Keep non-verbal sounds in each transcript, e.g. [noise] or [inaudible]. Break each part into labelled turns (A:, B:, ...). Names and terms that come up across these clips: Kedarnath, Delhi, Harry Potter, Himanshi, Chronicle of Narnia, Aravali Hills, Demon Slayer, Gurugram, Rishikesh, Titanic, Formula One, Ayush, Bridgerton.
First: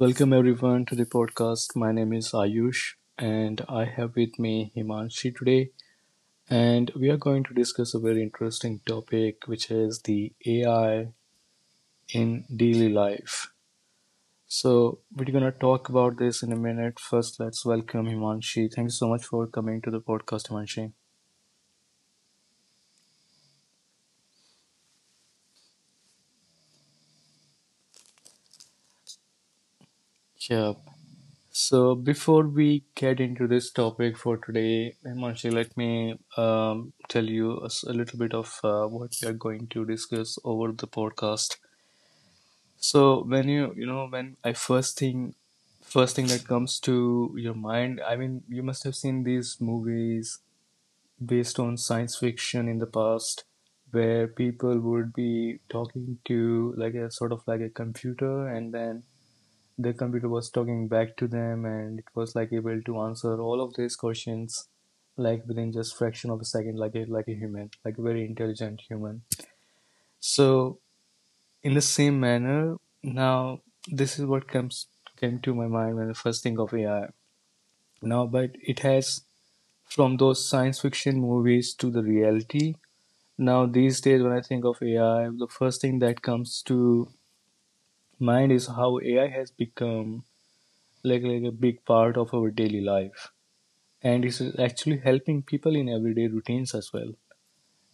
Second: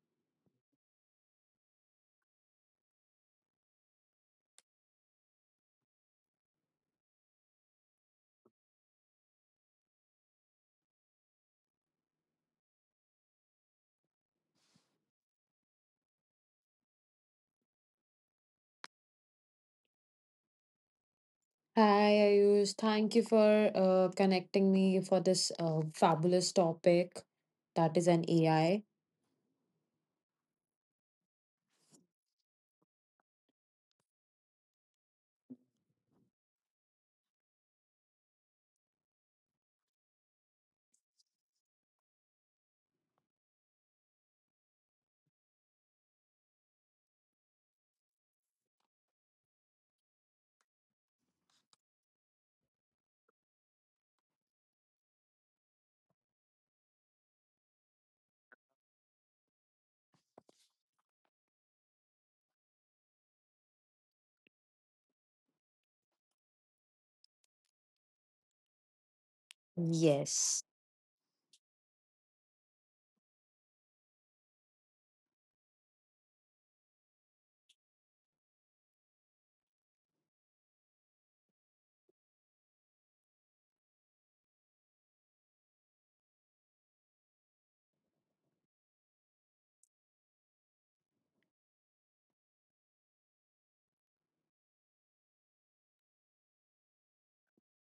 A: Welcome everyone to the podcast. My name is Ayush and I have with me Himanshi today, and we are going to discuss a very interesting topic which is the AI in daily life. So we're going to talk about this in a minute. First, let's welcome Himanshi. Thank you so much for coming to the podcast, Himanshi.
B: Hi, Ayush. Thank you for connecting me for this fabulous topic that is an AI.
A: Yeah. So before we get into this topic for today, Himanshi, let me tell you a, a little bit of what we are going to discuss over the podcast. So when you know when I first thing that comes to your mind, I mean, you must have seen these movies based on science fiction in the past, where people would be talking to like a sort of like a computer, and then the computer was talking back to them, and it was like able to answer all of these questions like within just fraction of a second, like a human, like a very intelligent human.
B: Yes.
A: So in the same manner, now, this is what comes came to my mind when I first think of AI. Now, but it has, from those science fiction movies to the reality. Now these days when I think of AI, the first thing that comes to mind is how AI has become like a big part of our daily life, and it's actually helping people in everyday routines as well.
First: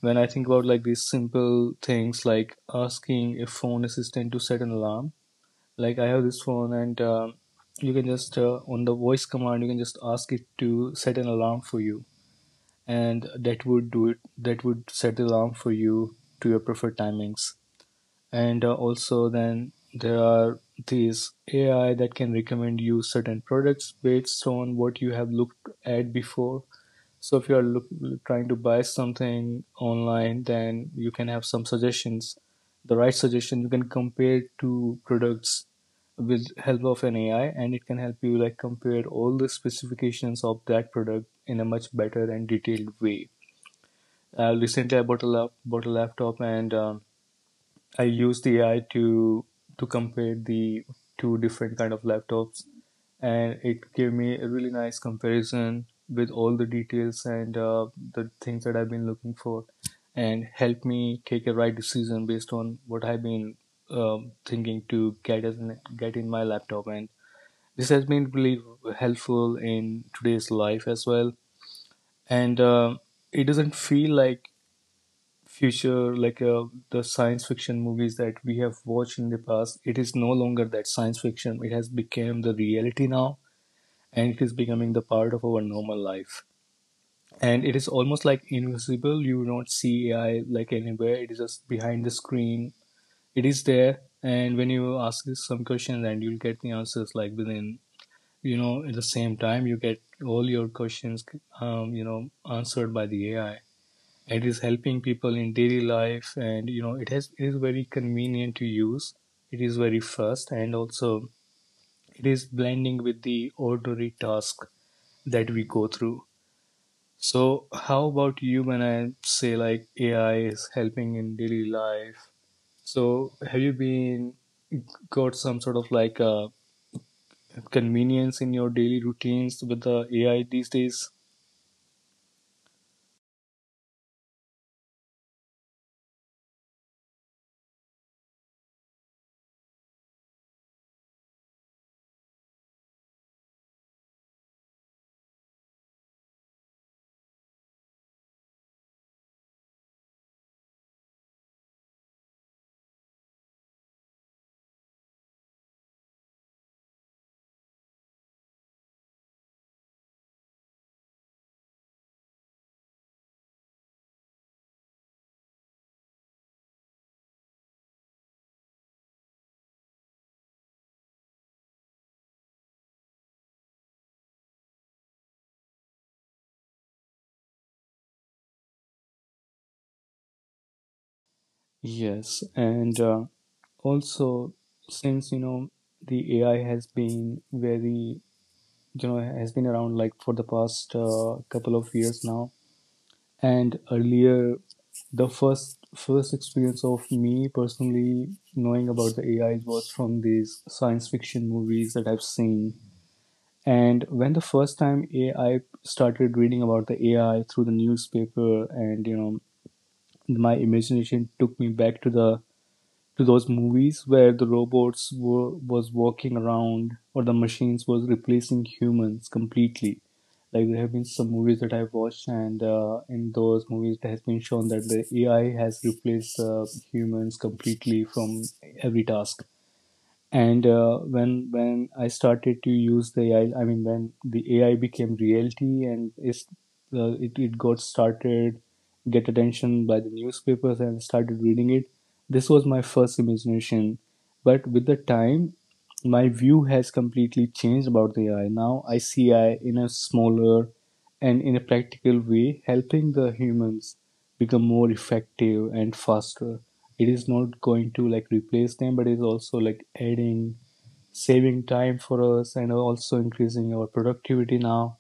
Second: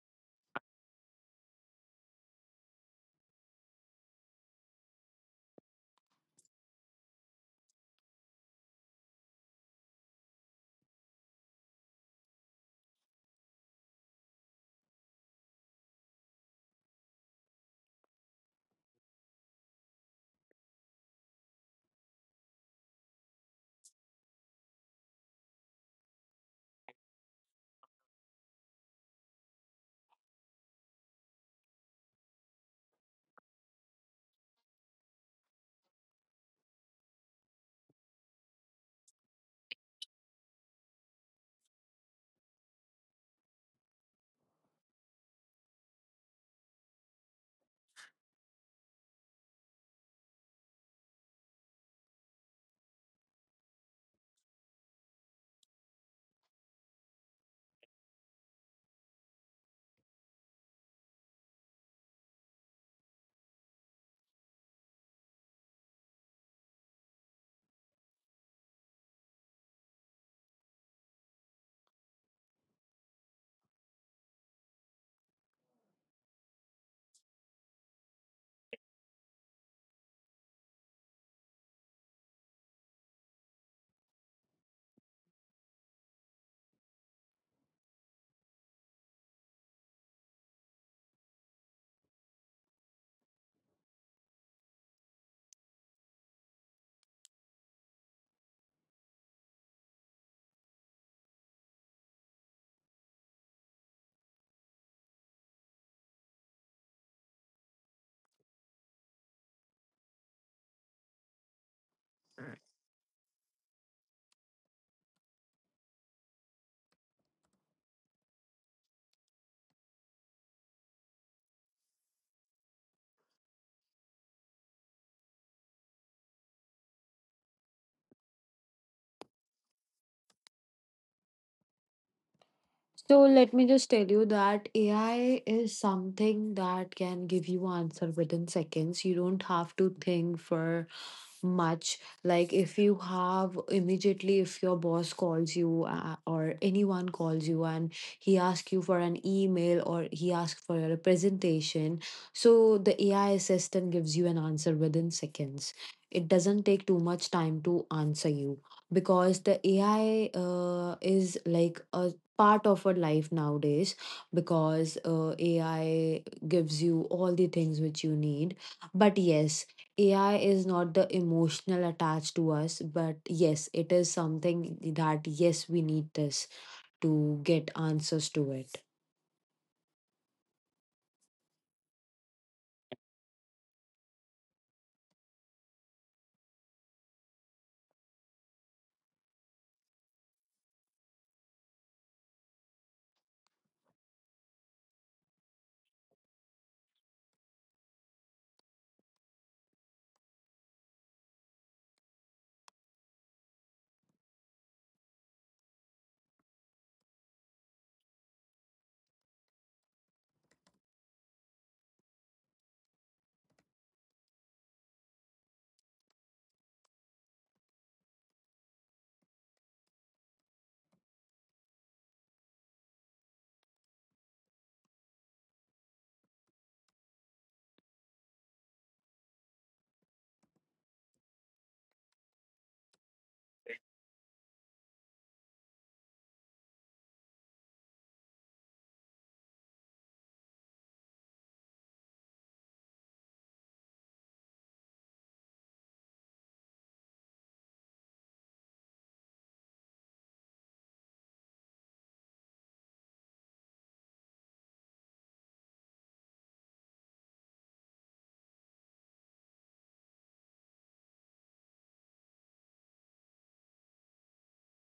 A: When I think about like these simple things, like asking a phone assistant to set an alarm, like I have this phone, and you can just on the voice command, you can just ask it to set an alarm for you, and that would do it. That would set the alarm for you to your preferred timings. And also, then there are these AI that can recommend you certain products based on what you have looked at before. So if you are trying to buy something online, then you can have some suggestions, the right suggestion. You can compare two products with help of an AI, and it can help you like compare all the specifications of that product in a much better and detailed way. Recently I bought a laptop, and I used the AI to compare the two different kind of laptops, and it gave me a really nice comparison with all the details, and the things that I've been looking for, and helped me take a right decision based on what I've been thinking to get as get in my laptop. And this has been really helpful in today's life as well. And it doesn't feel like future, like the science fiction movies that we have watched in the past. It is no longer that science fiction. It has become the reality now, and it is becoming the part of our normal life. And it is almost like invisible. You don't see AI like anywhere. It is just behind the screen. It is there, and when you ask some questions, and you'll get the answers like within, you know, at the same time you get all your questions you know, answered by the AI. It is helping people in daily life, and you know, it has, it is very convenient to use. It is very fast, and also it is blending with the ordinary task that we go through. So how about you? When I say like AI is helping in daily life, so have you been got some sort of like convenience in your daily routines with the AI these days?
B: So let me just tell you that AI is something that can give you answer within seconds. You don't have to think for much like if you have immediately if your boss calls you or anyone calls you and he asks you for an email or he asks for a presentation, so the AI assistant gives you an answer within seconds. It doesn't take too much time to answer you because the AI is like a part of our life nowadays because AI gives you all the things which you need. But yes, AI is not the emotional attached to us, but yes, it is something that yes, we need this to get answers to it.
A: Yes. And also, since you know, the AI has been very, you know, has been around like for the past couple of years now. And earlier, the first experience of me personally knowing about the AI was from these science fiction movies that I've seen. And when the first time AI started, reading about the AI through the newspaper, and you know, my imagination took me back to the, to those movies where the robots were was walking around, or the machines was replacing humans completely. Like there have been some movies that I've watched, and in those movies, it has been shown that the AI has replaced humans completely from every task. And when I started to use the AI, I mean, when the AI became reality and is it got started, get attention by the newspapers, and started reading it. This was my first imagination, but with the time, my view has completely changed about the AI. Now I see AI in a smaller and in a practical way, helping the humans become more effective and faster. It is not going to like replace them, but it's also like adding, saving time for us, and also increasing our productivity now,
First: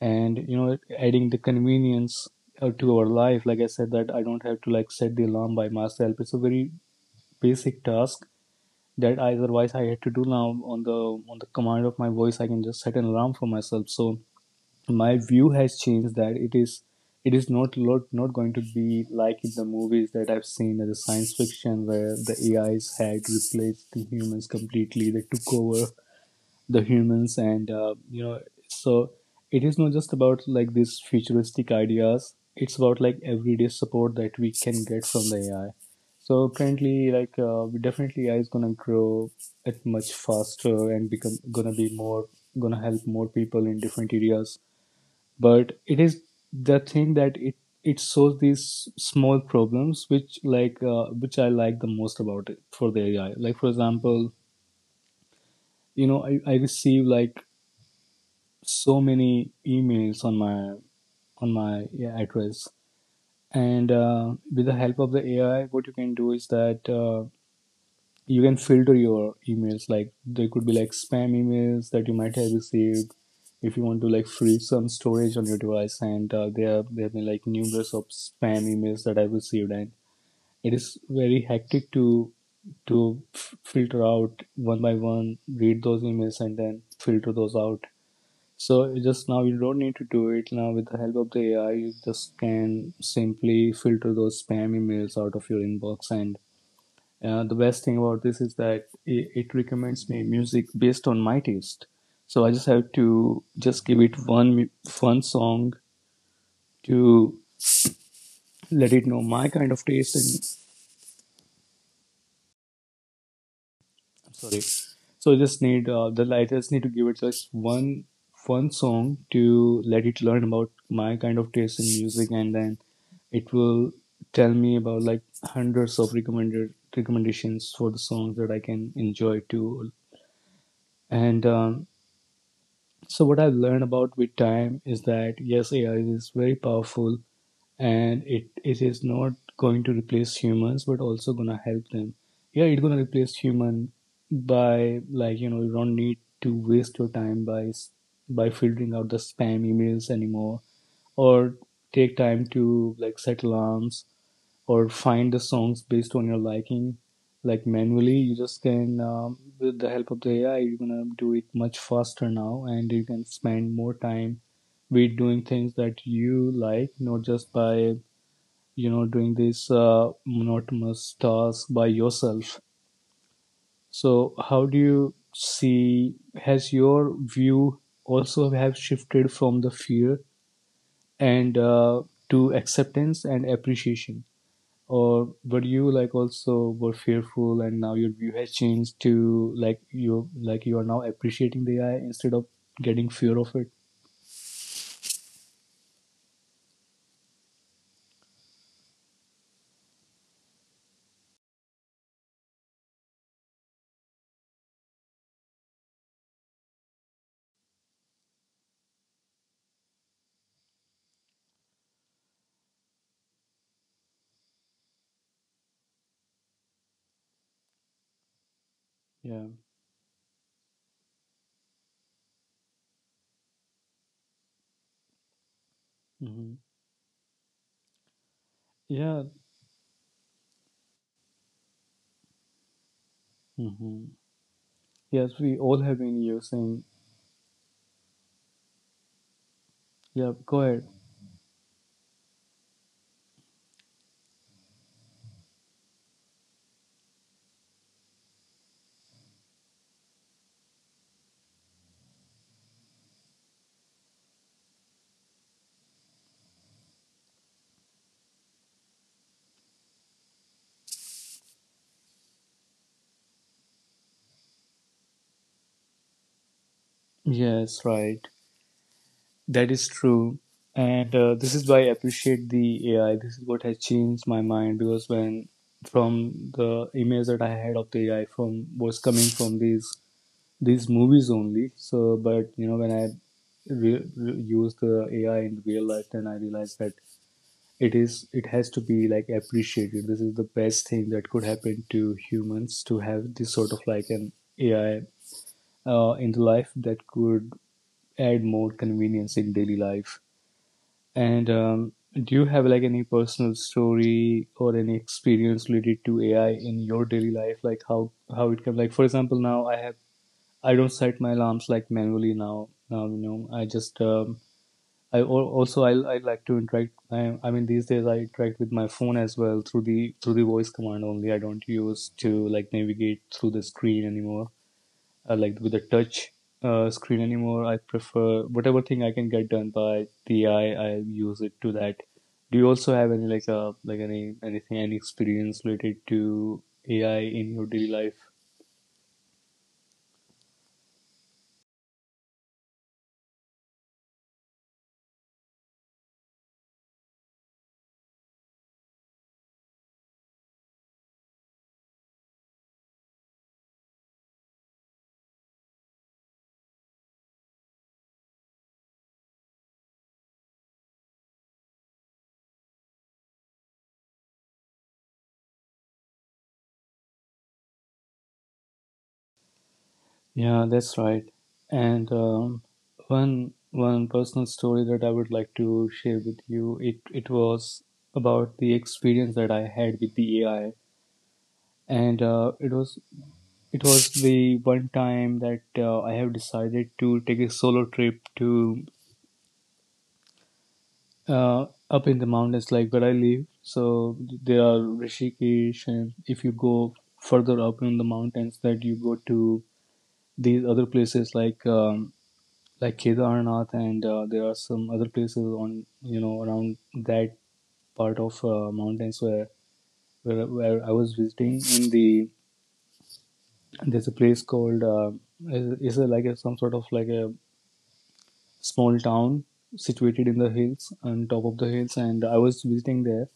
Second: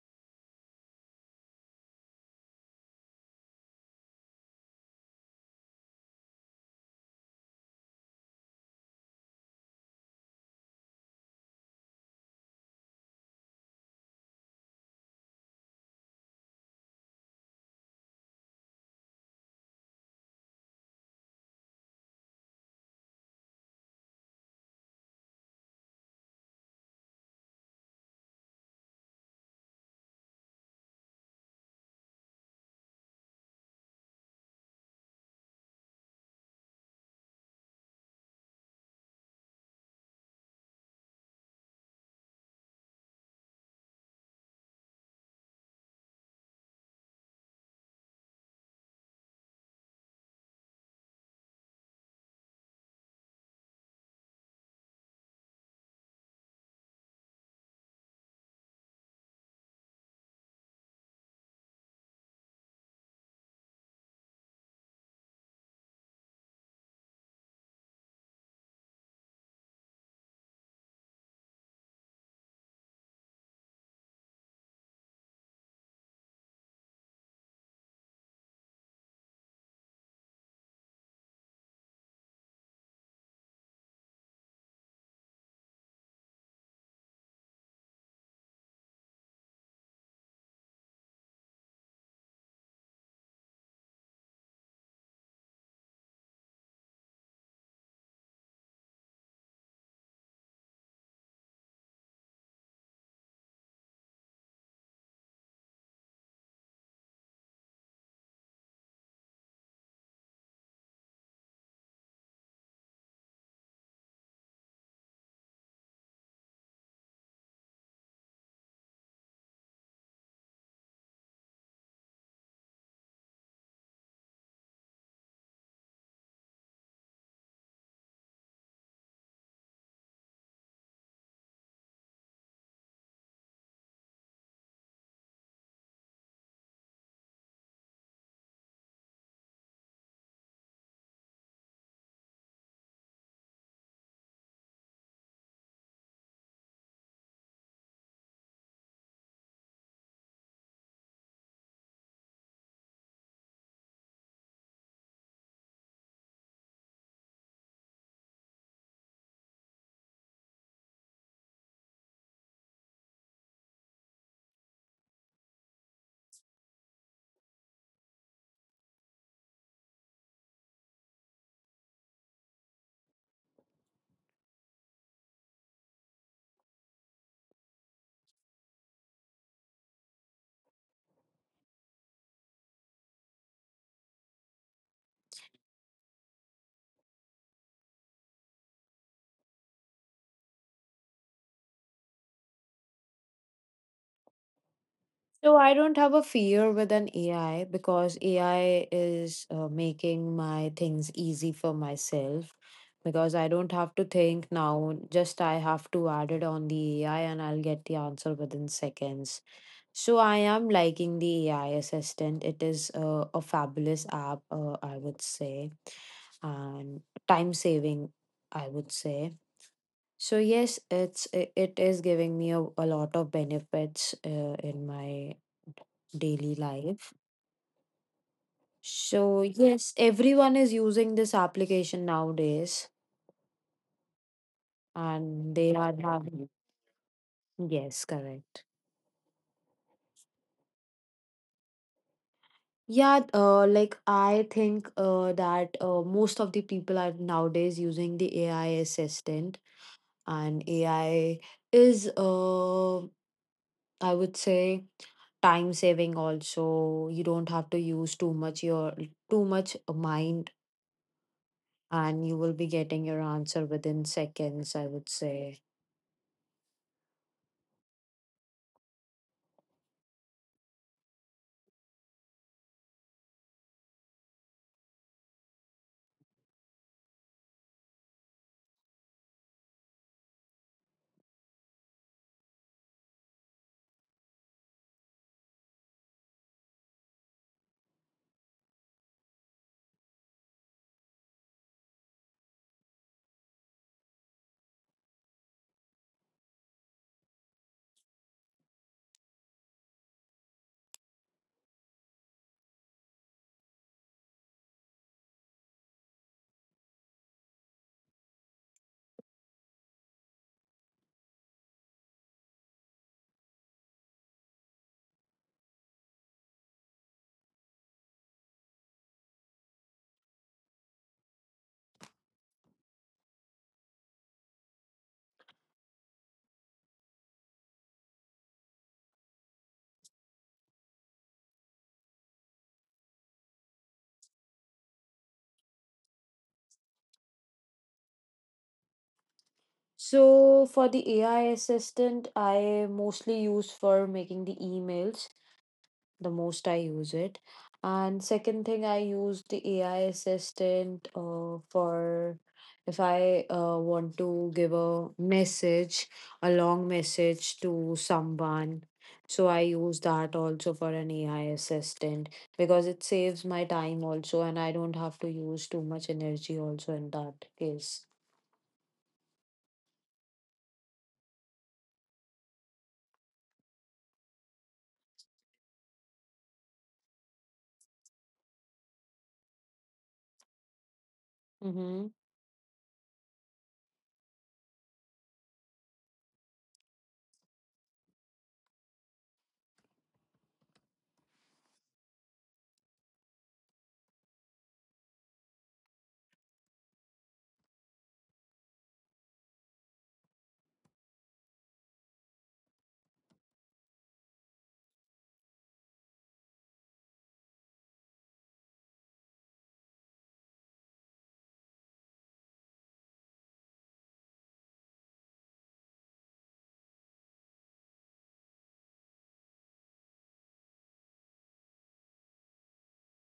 A: and you know, adding the convenience to our life. Like I said that I don't have to like set the alarm by myself. It's a very basic task that otherwise I had to do. Now on the, on the command of my voice, I can just set an alarm for myself. So my view has changed, that it is, it is not going to be like in the movies that I've seen as a science fiction, where the AIs had replaced the humans completely. They took over the humans, and so it is not just about like these futuristic ideas. It's about like everyday support that we can get from the AI. So currently, like definitely, AI is gonna grow at much faster, and become gonna be more, gonna help more people in different areas. But it is the thing that it solves these small problems, which like which I like the most about it for the AI. Like for example, you know, I receive like so many emails on my, on my yeah, address. And with the help of the AI, what you can do is that you can filter your emails. Like there could be like spam emails that you might have received, if you want to like free some storage on your device. And there have been like numerous of spam emails that I've received, and it is very hectic to filter out one by one, read those emails and then filter those out. So just now you don't need to do it. Now with the help of the AI, you just can simply filter those spam emails out of your inbox. And the best thing about this is that it recommends me music based on my taste. So I just have to just give it one fun song to let it know my kind of taste. And I'm sorry. So I just need the I just need to give it just one fun song to let it learn about my kind of taste in music, and then it will tell me about like hundreds of recommended recommendations for the songs that I can enjoy too. And so what I've learned about with time is that yes, AI is very powerful, and it is not going to replace humans, but also gonna help them. Yeah, it's gonna replace human by, like you know, you don't need to waste your time by filtering out the spam emails anymore, or take time to like set alarms, or find the songs based on your liking like manually. You just can with the help of the AI, you're gonna do it much faster now, and you can spend more time with doing things that you like, not just by, you know, doing this monotonous task by yourself. So how do you see, has your view also have shifted from the fear and to acceptance and appreciation? Or were you like also were fearful, and now your view has changed to like you are now appreciating the AI instead of getting fear of it?
B: So I don't have a fear with an AI because AI is making my things easy for myself because I don't have to think now, just I have to add it on the AI and I'll get the answer within seconds. So I am liking the AI assistant. It is a fabulous app, I would say, and time saving, I would say.
A: Yeah.
B: So yes, it is giving me a lot of benefits in my
A: Hmm.
B: daily life.
A: Yeah.
B: So yes, everyone is using this application nowadays,
A: Hmm. Yes, we
B: and they
A: all
B: are
A: have been
B: having
A: using.
B: yes, correct.
A: Yeah, go ahead.
B: Yeah, like I think that most of the people are nowadays using the AI assistant, and AI is, I would say, time saving also. You don't have to use too much mind, and you will be getting your answer within seconds, I would say.
A: Yes, right. That is true. And this is why I appreciate the AI. This is what has changed my mind, because when, from the image that I had of the AI from, was coming from these movies only. So, but you know, when I use the AI in real life, then I realize that it is, it has to be like appreciated. This is the best thing that could happen to humans, to have this sort of like an AI in the life that could add more convenience in daily life. And do you have like any personal story or any experience related to AI in your daily life? Like how it can, like, for example, now I have I don't set my alarms like manually now. Now I just also I like to interact. I mean these days I interact with my phone as well through the voice command only. I don't use to like navigate through the screen anymore. Like with the touch screen anymore. I prefer whatever thing I can get done by the eye, I use it to that. Do you also have any like anything any experience related to AI in your daily life?
B: So for the AI assistant, I mostly use for making the emails the most I use it. And second thing, I use the AI assistant for if I want to give a message, a long message to someone. So I use that also for an AI assistant because it saves my time also, and I don't have to use too much energy also in that case.
A: Yeah, that's right. And one personal story that I would like to share with you, it was about the experience that I had with the AI,
B: Mm-hmm.
A: and it was the one time that I have decided to take a solo trip to uh, up in the mountains, like where I live. So there are Rishikesh, and if you go further up in the mountains, that you go to these other places like. Like Kedarnath, and there are some other places on around that part of mountains where, where I was visiting. In the there's a place called is a, like a, some sort of like a small town situated in the hills on top of the hills, and I was visiting there,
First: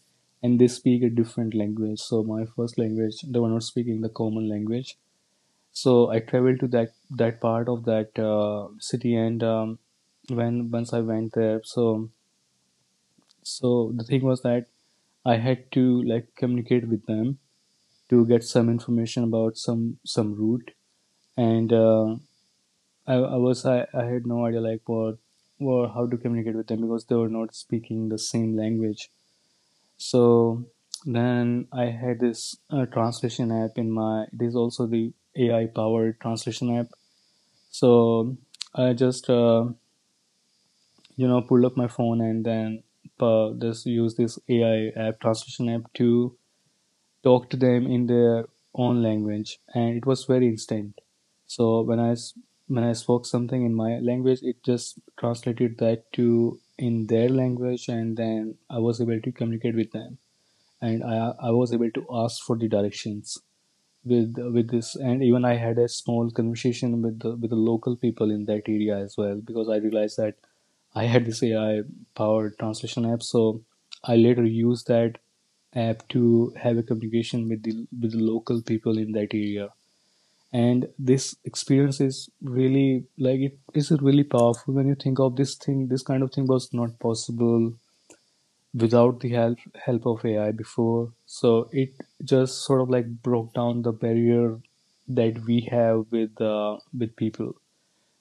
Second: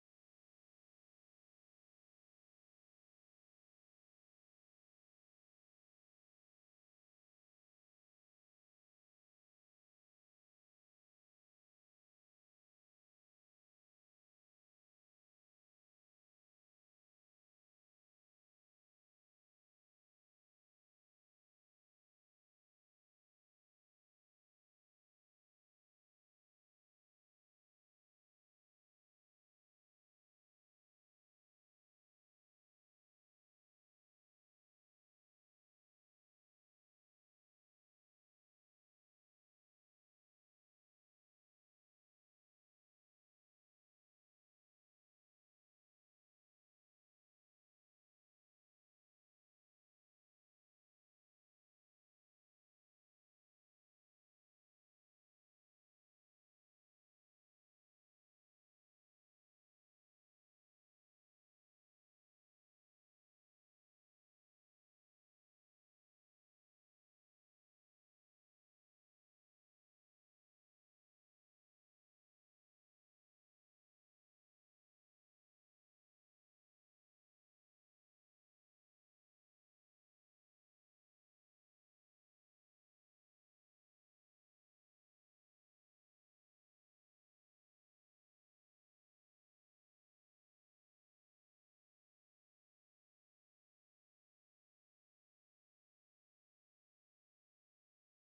A: and they speak a different language. So my first language, they were not speaking the common language. So I traveled to that that part of that city, and when once I went there, so so the thing was that I had to like communicate with them to get some information about some route, and I had no idea like what or how to communicate with them because they were not speaking the same language. So then I had this translation app in my. It is also the AI powered translation app. So I just pulled up my phone and then just use this AI app translation app to talk to them in their own language, and it was very instant. So when I spoke something in my language, it just translated that to in their language, and then I was able to communicate with them, and I was able to ask for the directions with this, and even I had a small conversation with the local people in that area as well, because I realized that I had this AI powered translation app, so I later used that app to have a communication with the local people in that area. And this experience is really like it is really powerful when you think of this thing, this kind of thing was not possible without the help of AI before. So it just sort of like broke down the barrier that we have with people.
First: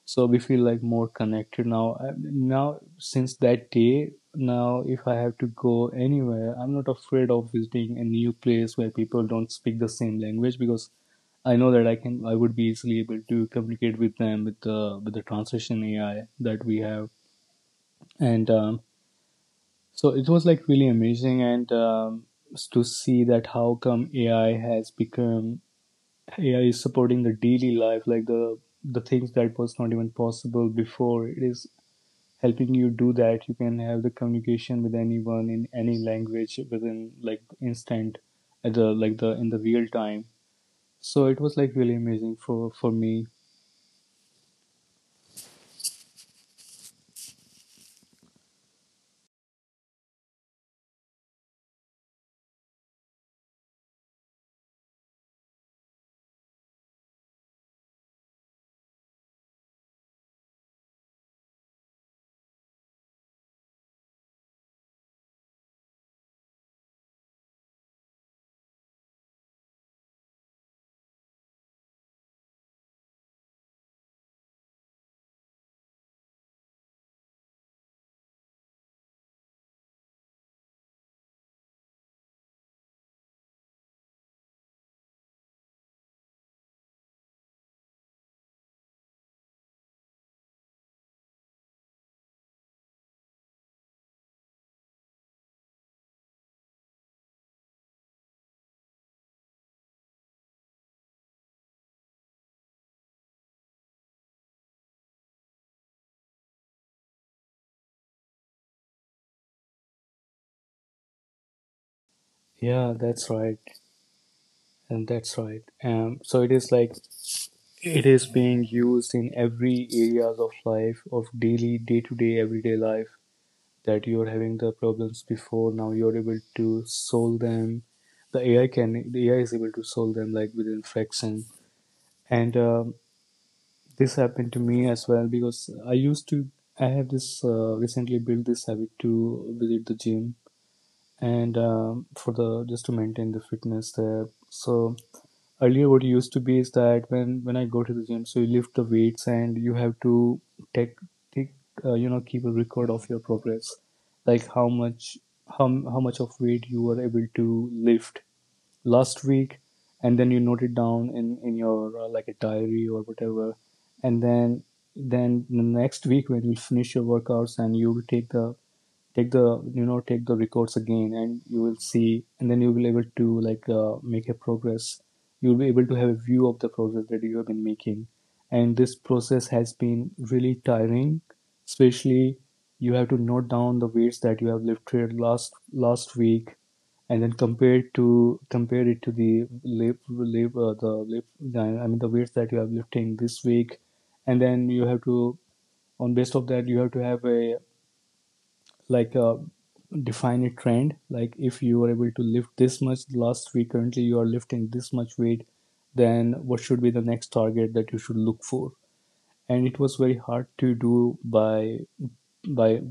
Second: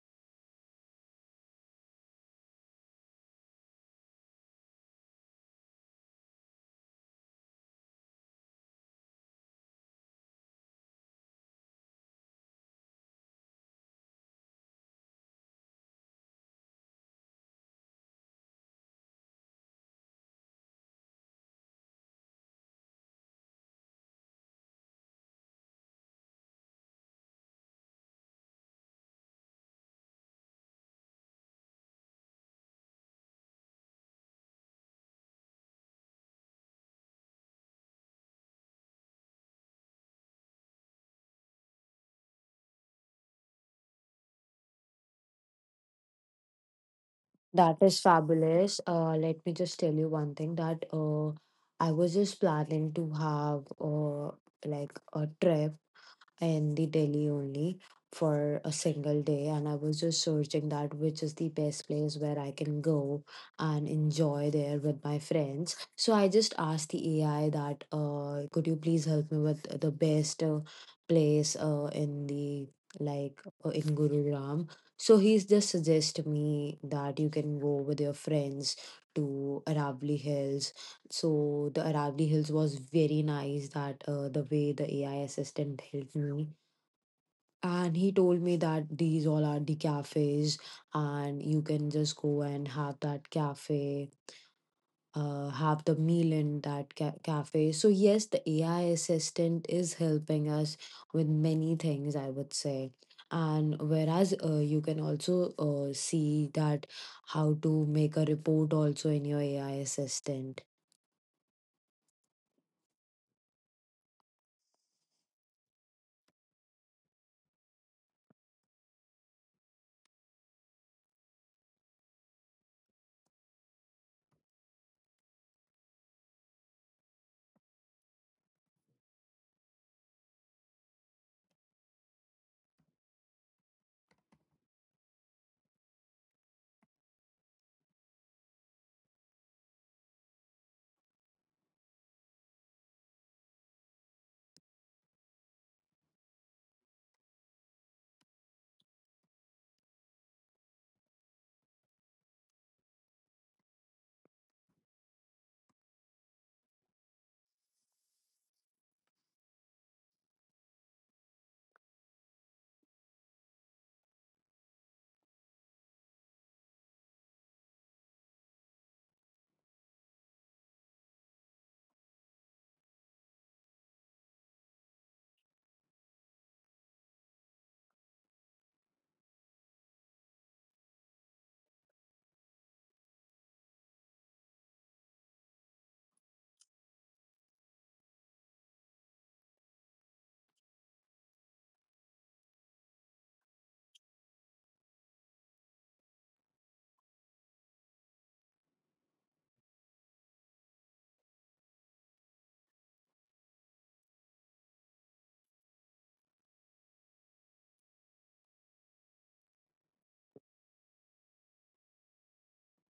A: So we feel like more connected now. Now since that day, now if I have to go anywhere, I'm not afraid of visiting a new place where people don't speak the same language, because I know that I would be easily able to communicate with them with the translation AI that we have. And so it was like really amazing. And to see that how come AI has become AI is supporting the daily life, like the things that was not even possible before. It is helping you do that. You can have the communication with anyone in any language within like instant, at the like the in the real time. So it was like really amazing for me.
B: That is fabulous. Let me just tell you one thing that I was just planning to have like a trip in the Delhi only for a single day, and I was just searching that which is the best place where I can go and enjoy there with my friends. So I just asked the AI that, could you please help me with the best place in the in Gurugram? So he's just suggested me that you can go with your friends to Aravali Hills. So the Aravali Hills was very nice that the way the AI assistant helped me. And he told me that these all are the cafes and you can just go and have that cafe, have the meal in that cafe. So yes, the AI assistant is helping us with many things, I would say. And whereas you can also see that how to make a report also in your AI assistant.
A: Yeah, that's right, and that's right. So it is like it is being used in every areas of life, of daily, day-to-day, everyday life that you're having the problems before. Now you're able to solve them. The AI is able to solve them like within fraction. And this happened to me as well because I have this recently built this habit to visit the gym. And for the just to maintain the fitness there. So earlier what used to be is that when I go to the gym, so you lift the weights and you have to take take keep a record of your progress, like how much how how much of weight you were able to lift last week, and then you note it down in your like a diary or whatever, and then the next week when you finish your workouts and you will take the take the take the records again and you will see and then you will be able to like make a progress, you'll be able to have a view of the progress that you have been making. And this process has been really tiring, especially you have to note down the weights that you have lifted last week and then compare to compare it to the lift. I mean the weights that you have lifting this week, and then you have to on based of that you have to have a like define a trend, like if you are able to lift this much last week, currently you are lifting this much weight, then what should be the next target that you should look for. And it was very hard to do by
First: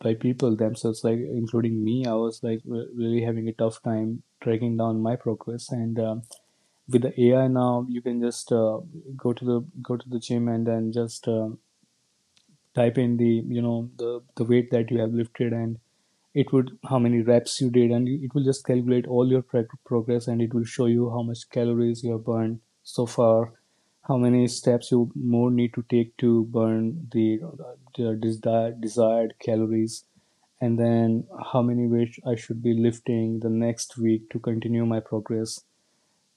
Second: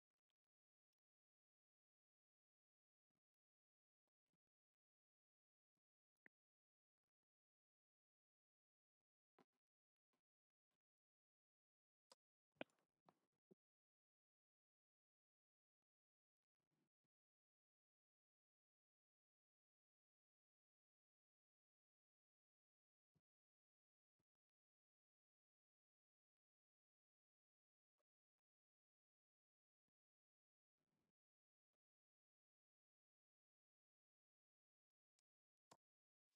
A: by people themselves, like including me. I was like really having a tough time tracking down my progress. And with the AI now you can just go to the gym and then just type in the the weight that you have lifted, and it would how many reps you did, and it will just calculate all your progress, and it will show you how much calories you have burned so far, how many steps you more need to take to burn the desired, desired calories, and then how many weights I should be lifting the next week to continue my progress.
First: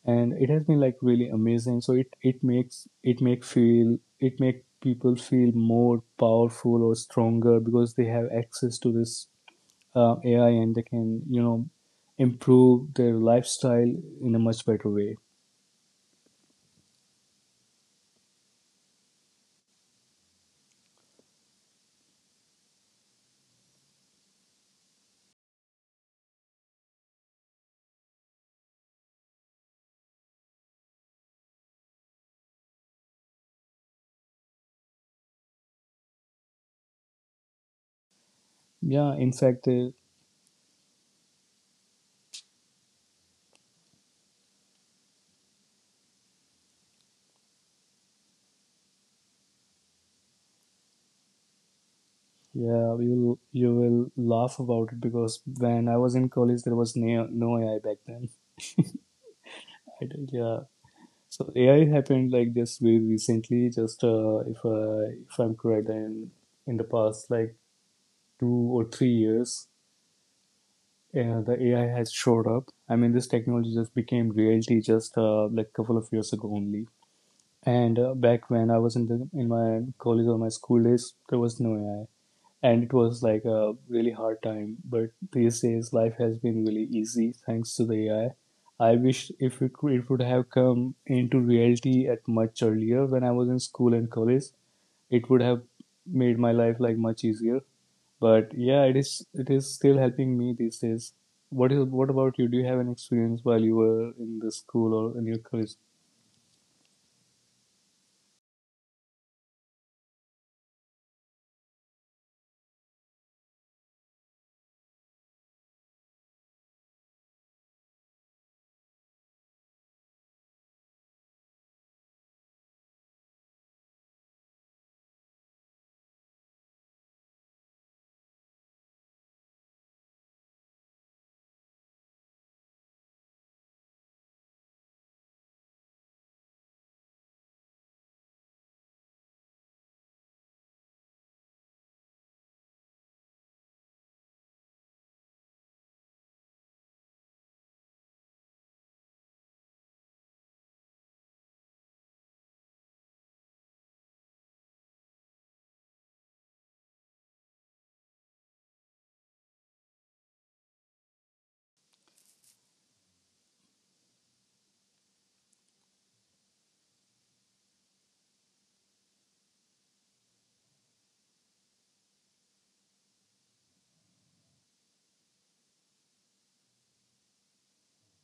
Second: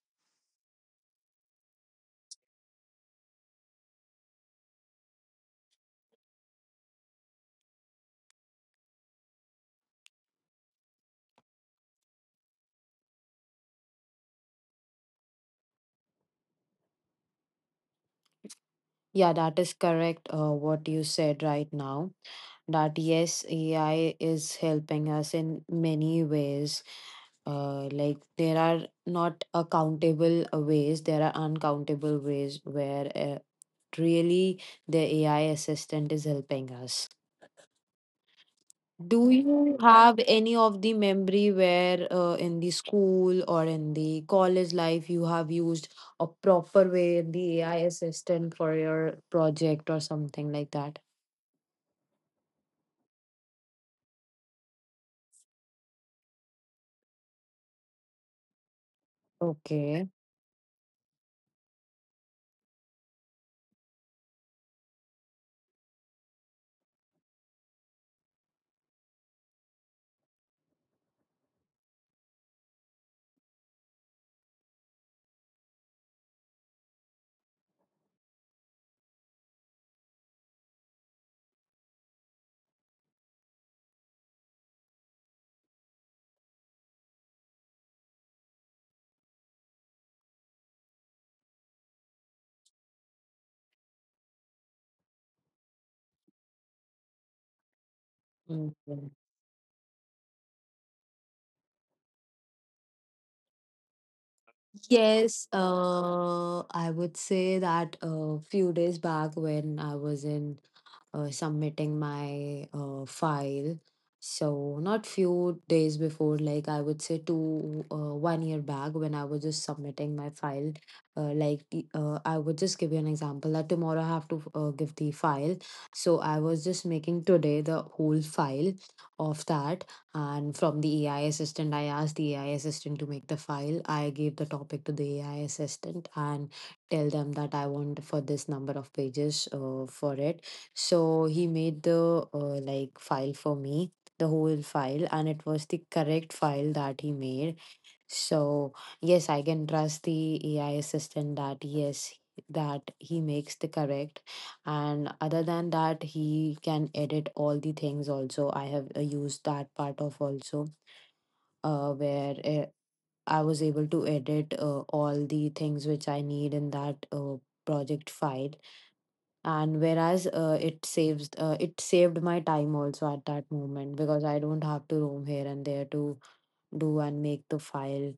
A: And it has been like really amazing, so it makes it make feel it make people feel more powerful or stronger, because they have access to this AI, and they can, you know, improve their lifestyle in a much better way.
B: Yeah, that is correct. What you said right now, that yes, AI is helping us in many ways. Like there are not accountable ways, there are uncountable ways where really the AI assistant is helping us.
A: Yeah,
B: Do
A: in fact,
B: you have any of the memory where in the school or in the college life you have used a proper way the AI assistant for your project or something like that?
A: yeah, we will you will laugh about it, because when I was in college, there was no AI back then. [laughs] I
B: Okay.
A: don't- Yeah, so AI happened like just very recently, just if I'm correct, in the past like 2 or 3 years. Yeah, the AI has showed up. I mean, this technology just became reality just like couple of years ago only. And back when I was in the in my college or my school days, there was no AI, and it was like a really hard time. But these days, life has been really easy thanks to the AI. I wish if it could, it would have come into reality at much earlier when I was in school and college, it would have made my life like much easier. But yeah,
B: Okay.
A: it is still helping me these days. What about you? Do you have an experience while you were in the school or in your
B: Yes,
A: college?
B: I would say that a few days back when I was in submitting my file, so not few days before, like I would say 1 year back when I was just submitting my file, I would just give you an example that tomorrow I have to give the file. So I was just making today the whole file of that. And from the AI assistant, I asked the AI assistant to make the file. I gave the topic to the AI assistant and tell them that I want for this number of pages for it. So he made the like file for me, the whole file, and it was the correct file that he made. So, yes, I can trust the AI assistant that yes, that he makes the correct. And other than that, he can edit all the things also. I have used that part of also where I was able to edit all the things which I need in that project file. And whereas it saves, it saved my time also at that moment because I don't have to roam here and there to do and make the file.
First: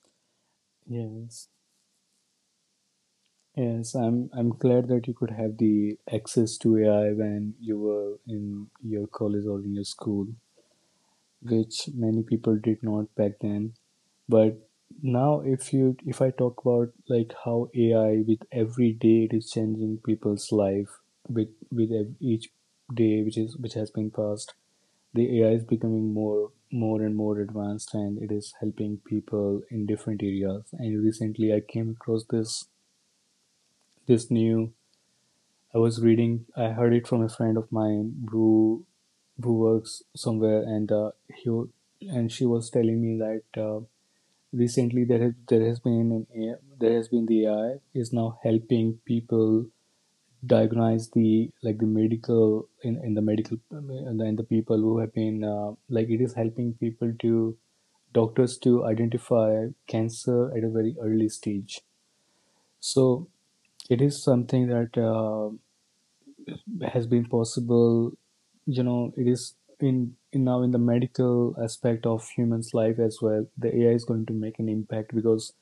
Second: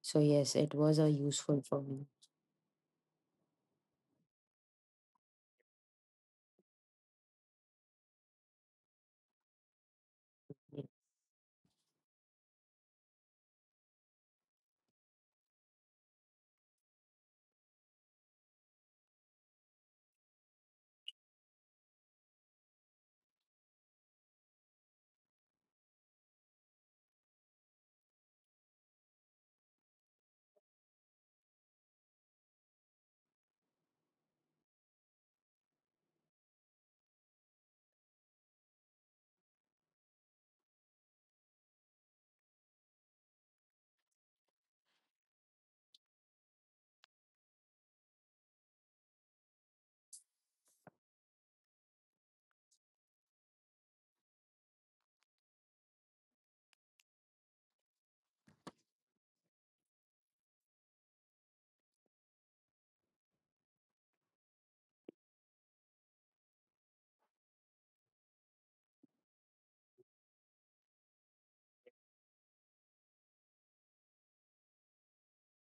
B: So yes, it was a
A: Yes.
B: useful for me.
A: Yes, I'm glad that you could have the access to AI when you were in your college or in your school, which many people did not back then. But now if I talk about like how AI with every day it is changing people's life with each day which is which has been passed, the AI is becoming more and more advanced, and it is helping people in different areas. And recently I came across this this new I was reading, I heard it from a friend of mine who works somewhere, and he and she was telling me that recently there has been an AI, there has been the AI is now helping people diagnose the like the medical in the medical, and the people who have been like it is helping people to doctors to identify cancer at a very early stage. So it is something that has been possible, you know. It is in now in the medical aspect of humans life as well. The AI is going to make an impact because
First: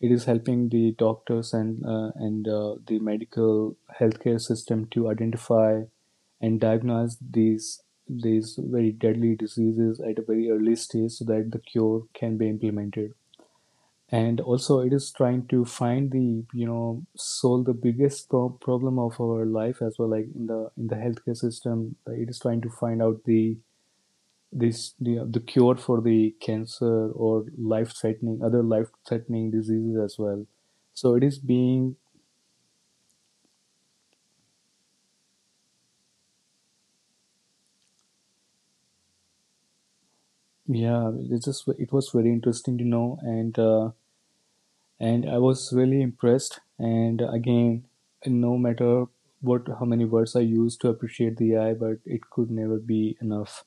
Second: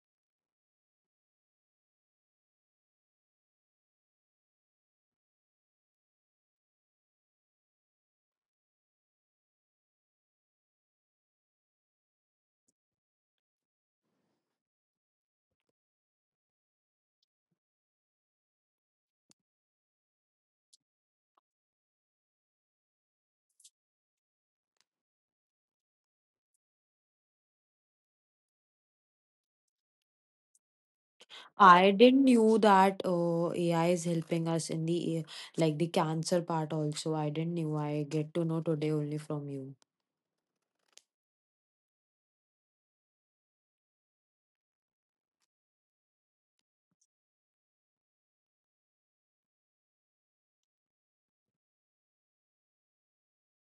A: it is helping the doctors and the medical healthcare system to identify and diagnose these very deadly diseases at a very early stage so that the cure can be implemented. And also it is trying to find the, you know, solve the biggest problem of our life as well, like in the healthcare system. Like it is trying to find out the this the cure for the cancer or life threatening, other life threatening diseases as well. So it is
B: I
A: being.
B: didn't knew that AI is helping us in the like the cancer part also. I didn't knew. I get to know today only from you.
A: Yeah, it was very interesting to know, and I was really impressed. And again, no matter what, how many words I use to appreciate the AI, but it could never be enough.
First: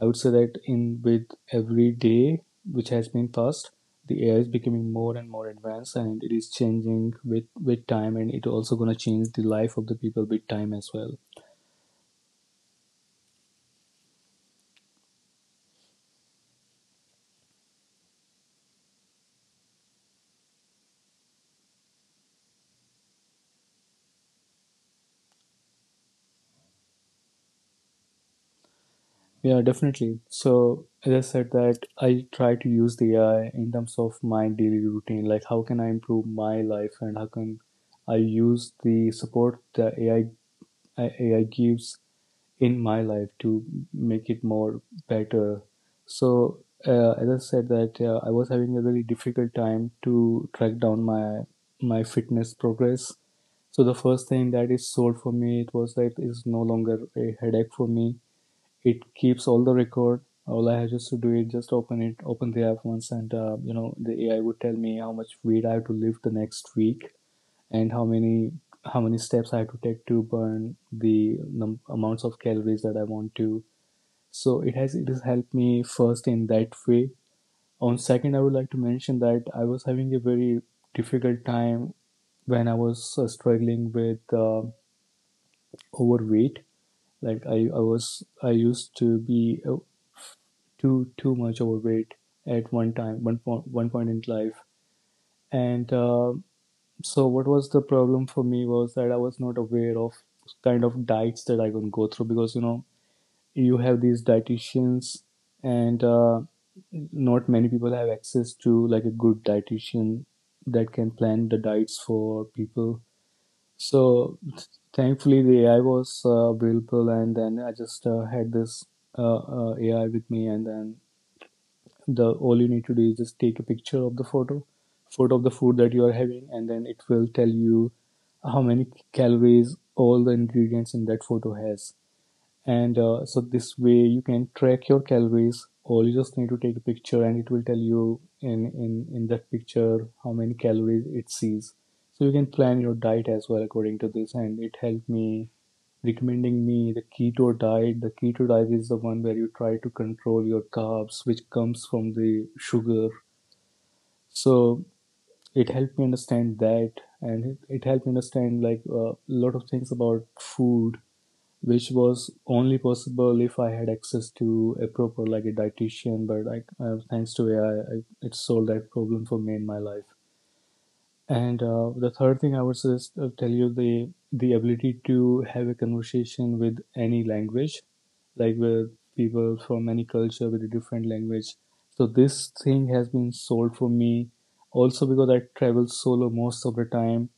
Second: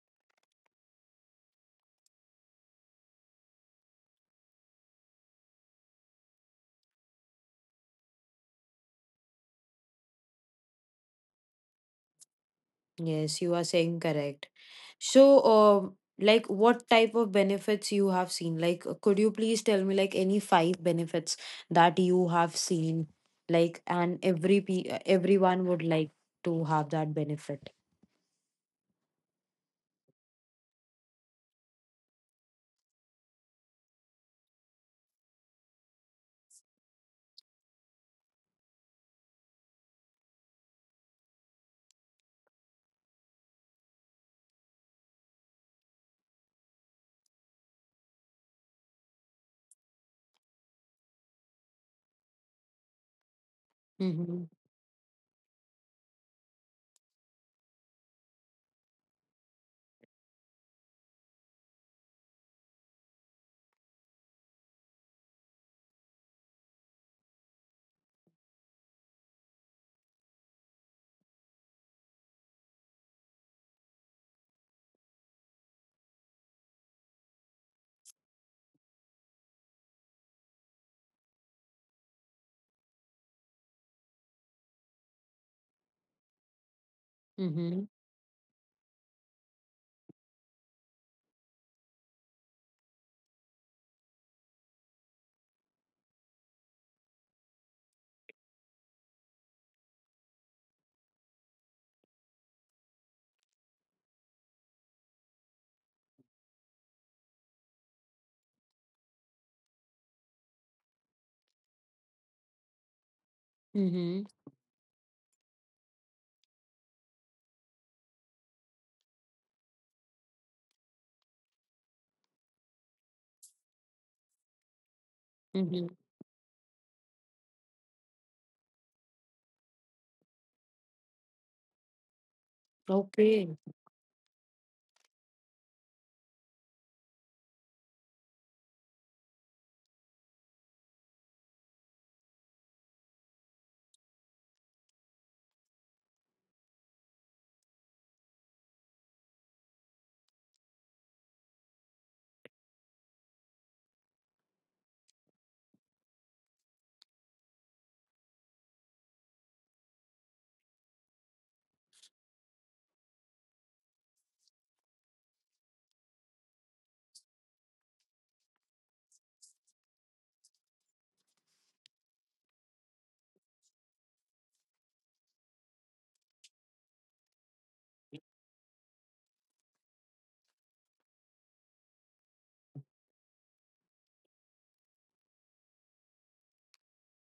A: I would say that in with every day which has been passed, the AI is becoming more and more advanced, and it is changing with time, and it also gonna change the life of the people with time as well.
B: Yes, you are saying correct. So, like what type of benefits you have seen? Like, could you please tell me like any five benefits that you have seen? Like, and everyone would like to have that benefit.
A: Yeah, definitely. So as I said that I try to use the AI in terms of my daily routine, like how can I improve my life and how can I use the support that AI gives in my life to make it more better. So, as I said that I was having a very difficult time to track down my fitness progress. So the first thing
B: Mm-hmm.
A: that is solved for me, it was that it's no longer a headache for me. It keeps all the record. All I had just to do is just open it, open the app once, and you know, the AI would tell me how much weed I have to lift the next week and how many steps I have to take to burn the amounts of calories that I want to. So it has helped me first in that way. On second, I would like to mention that I was having a very difficult time when I was struggling with overweight. Like
B: Mm-hmm.
A: I used to be too much overweight at one point in life, and so what was the problem for me was that I was not aware of kind of diets that I can go through, because you know, you have these dietitians, and not many people have access to like a good dietitian that can plan the diets for people.
B: Mm-hmm.
A: So thankfully the AI was available, and then I just had this AI with me. And then the, all you need to do is just take a picture of the photo of the food
B: Mm-hmm.
A: that you are having, and then it will tell you how many calories all the ingredients in that photo has. And so
B: Okay.
A: this way you can track your calories, or you just need to take a picture and it will tell you in that picture how many calories it sees. So you can plan your diet as well according to this. And it helped me recommending me the keto diet. The keto diet is the one where you try to control your carbs which comes from the sugar. So it helped me understand that. And it helped me understand like a lot of things about food, which was only possible if I had access to a proper like a dietitian. But I, thanks to AI, it solved that problem for me in my life. And the third thing I would suggest, tell you the ability to have a conversation with any language, like with people from any culture with a different language. So this thing has been solved for me, also because I travel solo most of the time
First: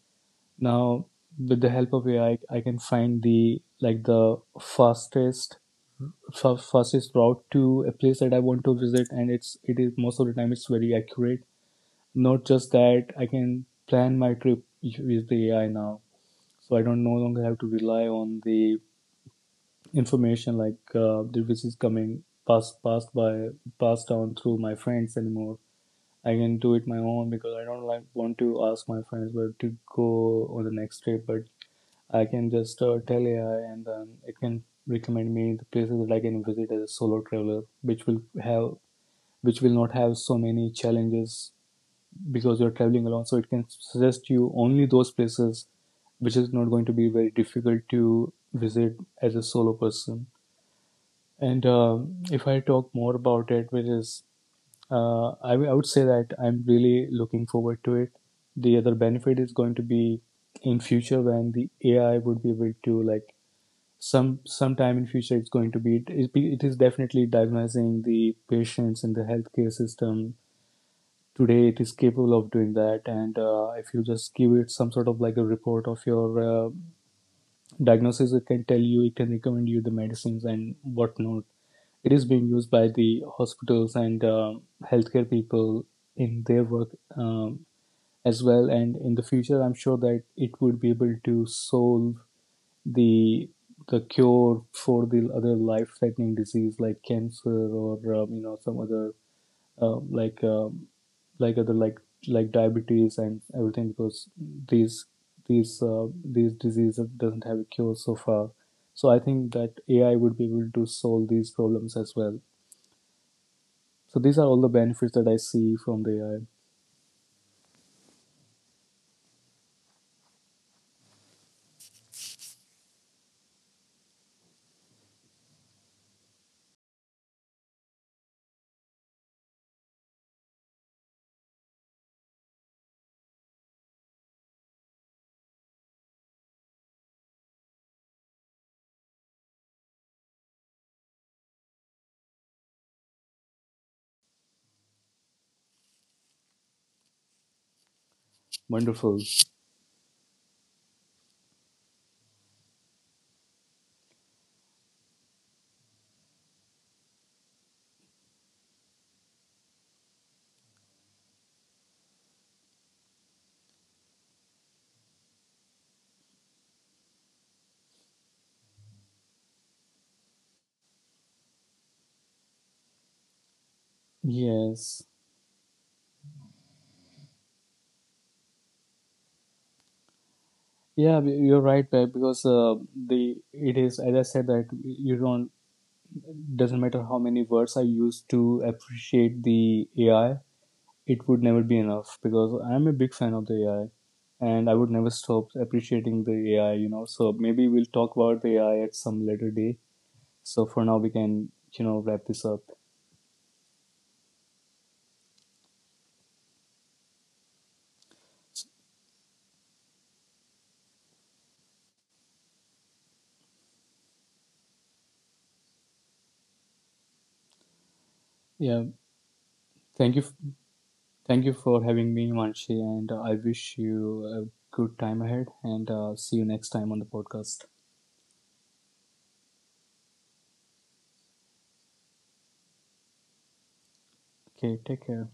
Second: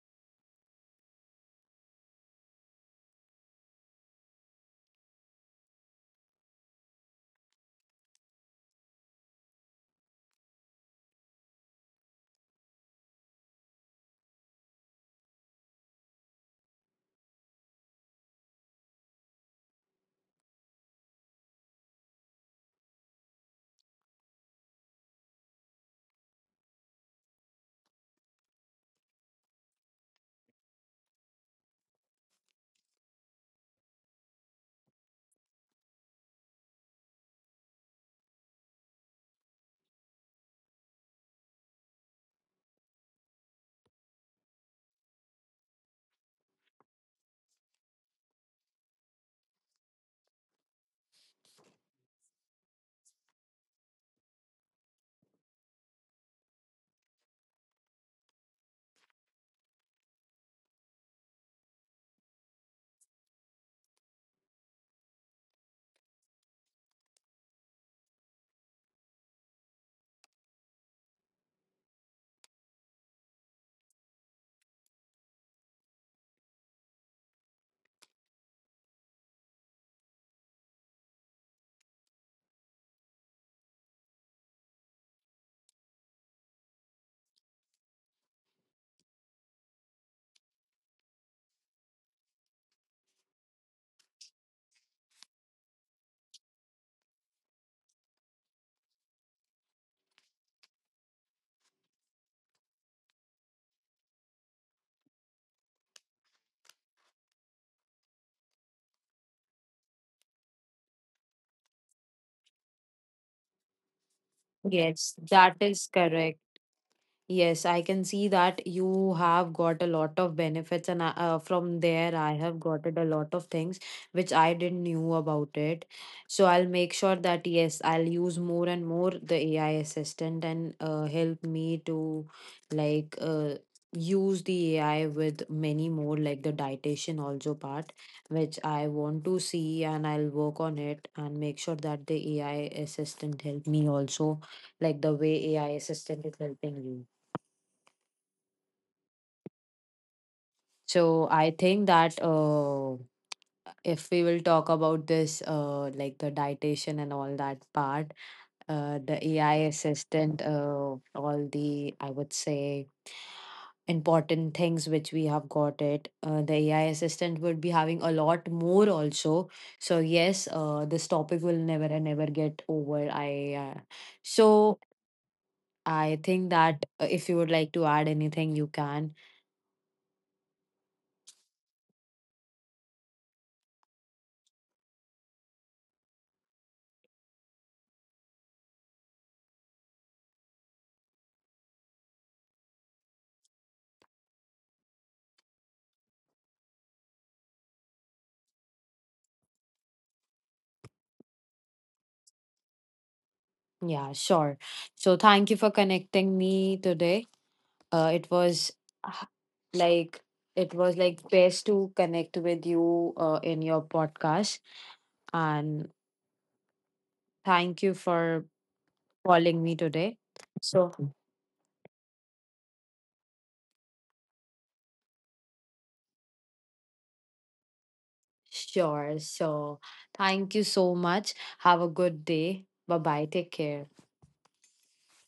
A: now. With the help of AI, I can find the, like the fastest fastest route to a place that I want to visit, and it is most of the time it's very accurate. Not just that, I can plan my trip with the AI now, so I don't no longer have to rely on the information, like the which is coming, passed passed by passed down through my friends anymore. I can do it my own, because I don't like want to ask my friends where to go on the next trip. But I can just tell AI and then it can recommend me the places that I can visit as a solo traveler, which will have, which will not have so many challenges because you're traveling alone. So it can suggest you only those places which is not going to be very difficult to visit as a solo person. And if I talk more about it, which is I would say that I'm really looking forward to it. The other benefit is going to be in future when the AI would be able to like, sometime in future, it's going to be, it is definitely diagnosing the patients in the healthcare system today. It is capable of doing that. And if you just give it some sort of like a report of your diagnosis, it can tell you, it can recommend you the medicines and whatnot. It is being used by the hospitals and healthcare people in their work, um, as well. And in the future, I'm sure that it would be able to solve the the cure for the other life-threatening disease like cancer, or you know, some other um, like um, like other like like diabetes and everything, because these these diseases doesn't have a cure so far. So I think that AI would be able to solve these problems as well. So these are all the benefits
B: Yes,
A: that I
B: that
A: see
B: is
A: from the
B: correct.
A: AI.
B: Yes, I can see that you have got a lot of benefits, and from there, I have got it a lot of things which I didn't knew about it. So I'll make sure that yes, I'll use more and more the AI assistant and help me to like uh, use the AI with many more like the dietitian also part, which I want to see, and I'll work on it and make sure that the AI assistant help me also like the way AI assistant is helping you.
A: Wonderful.
B: So I think that if we will talk about this, like the dietitian and all that part, the AI assistant, all the, I would say, important things which we have got it. The AI assistant would be having a lot more also. So yes, this topic will never and never get over. I so
A: Yes.
B: I think that if you would like to add anything, you can.
A: Yeah, you're right, Pep, because the it is, as I said, that you don't, doesn't matter how many words I use to appreciate the AI, it would never be enough, because I'm a big fan of the AI and I would never stop appreciating the AI, you know. So maybe we'll talk about the AI at some later day. So for now, we can, you know, wrap this up.
B: Yeah, sure. So thank you for connecting me today. It was uh, like it was like best to connect with you in your podcast, and thank you for
A: Yeah,
B: calling me
A: thank
B: today.
A: you,
B: So
A: thank you for having me, Manshi, and I wish you a good time ahead and see you next time on the podcast.
B: sure. So thank you so much. Have a good day. Bye bye. Take care.
A: Okay, take care.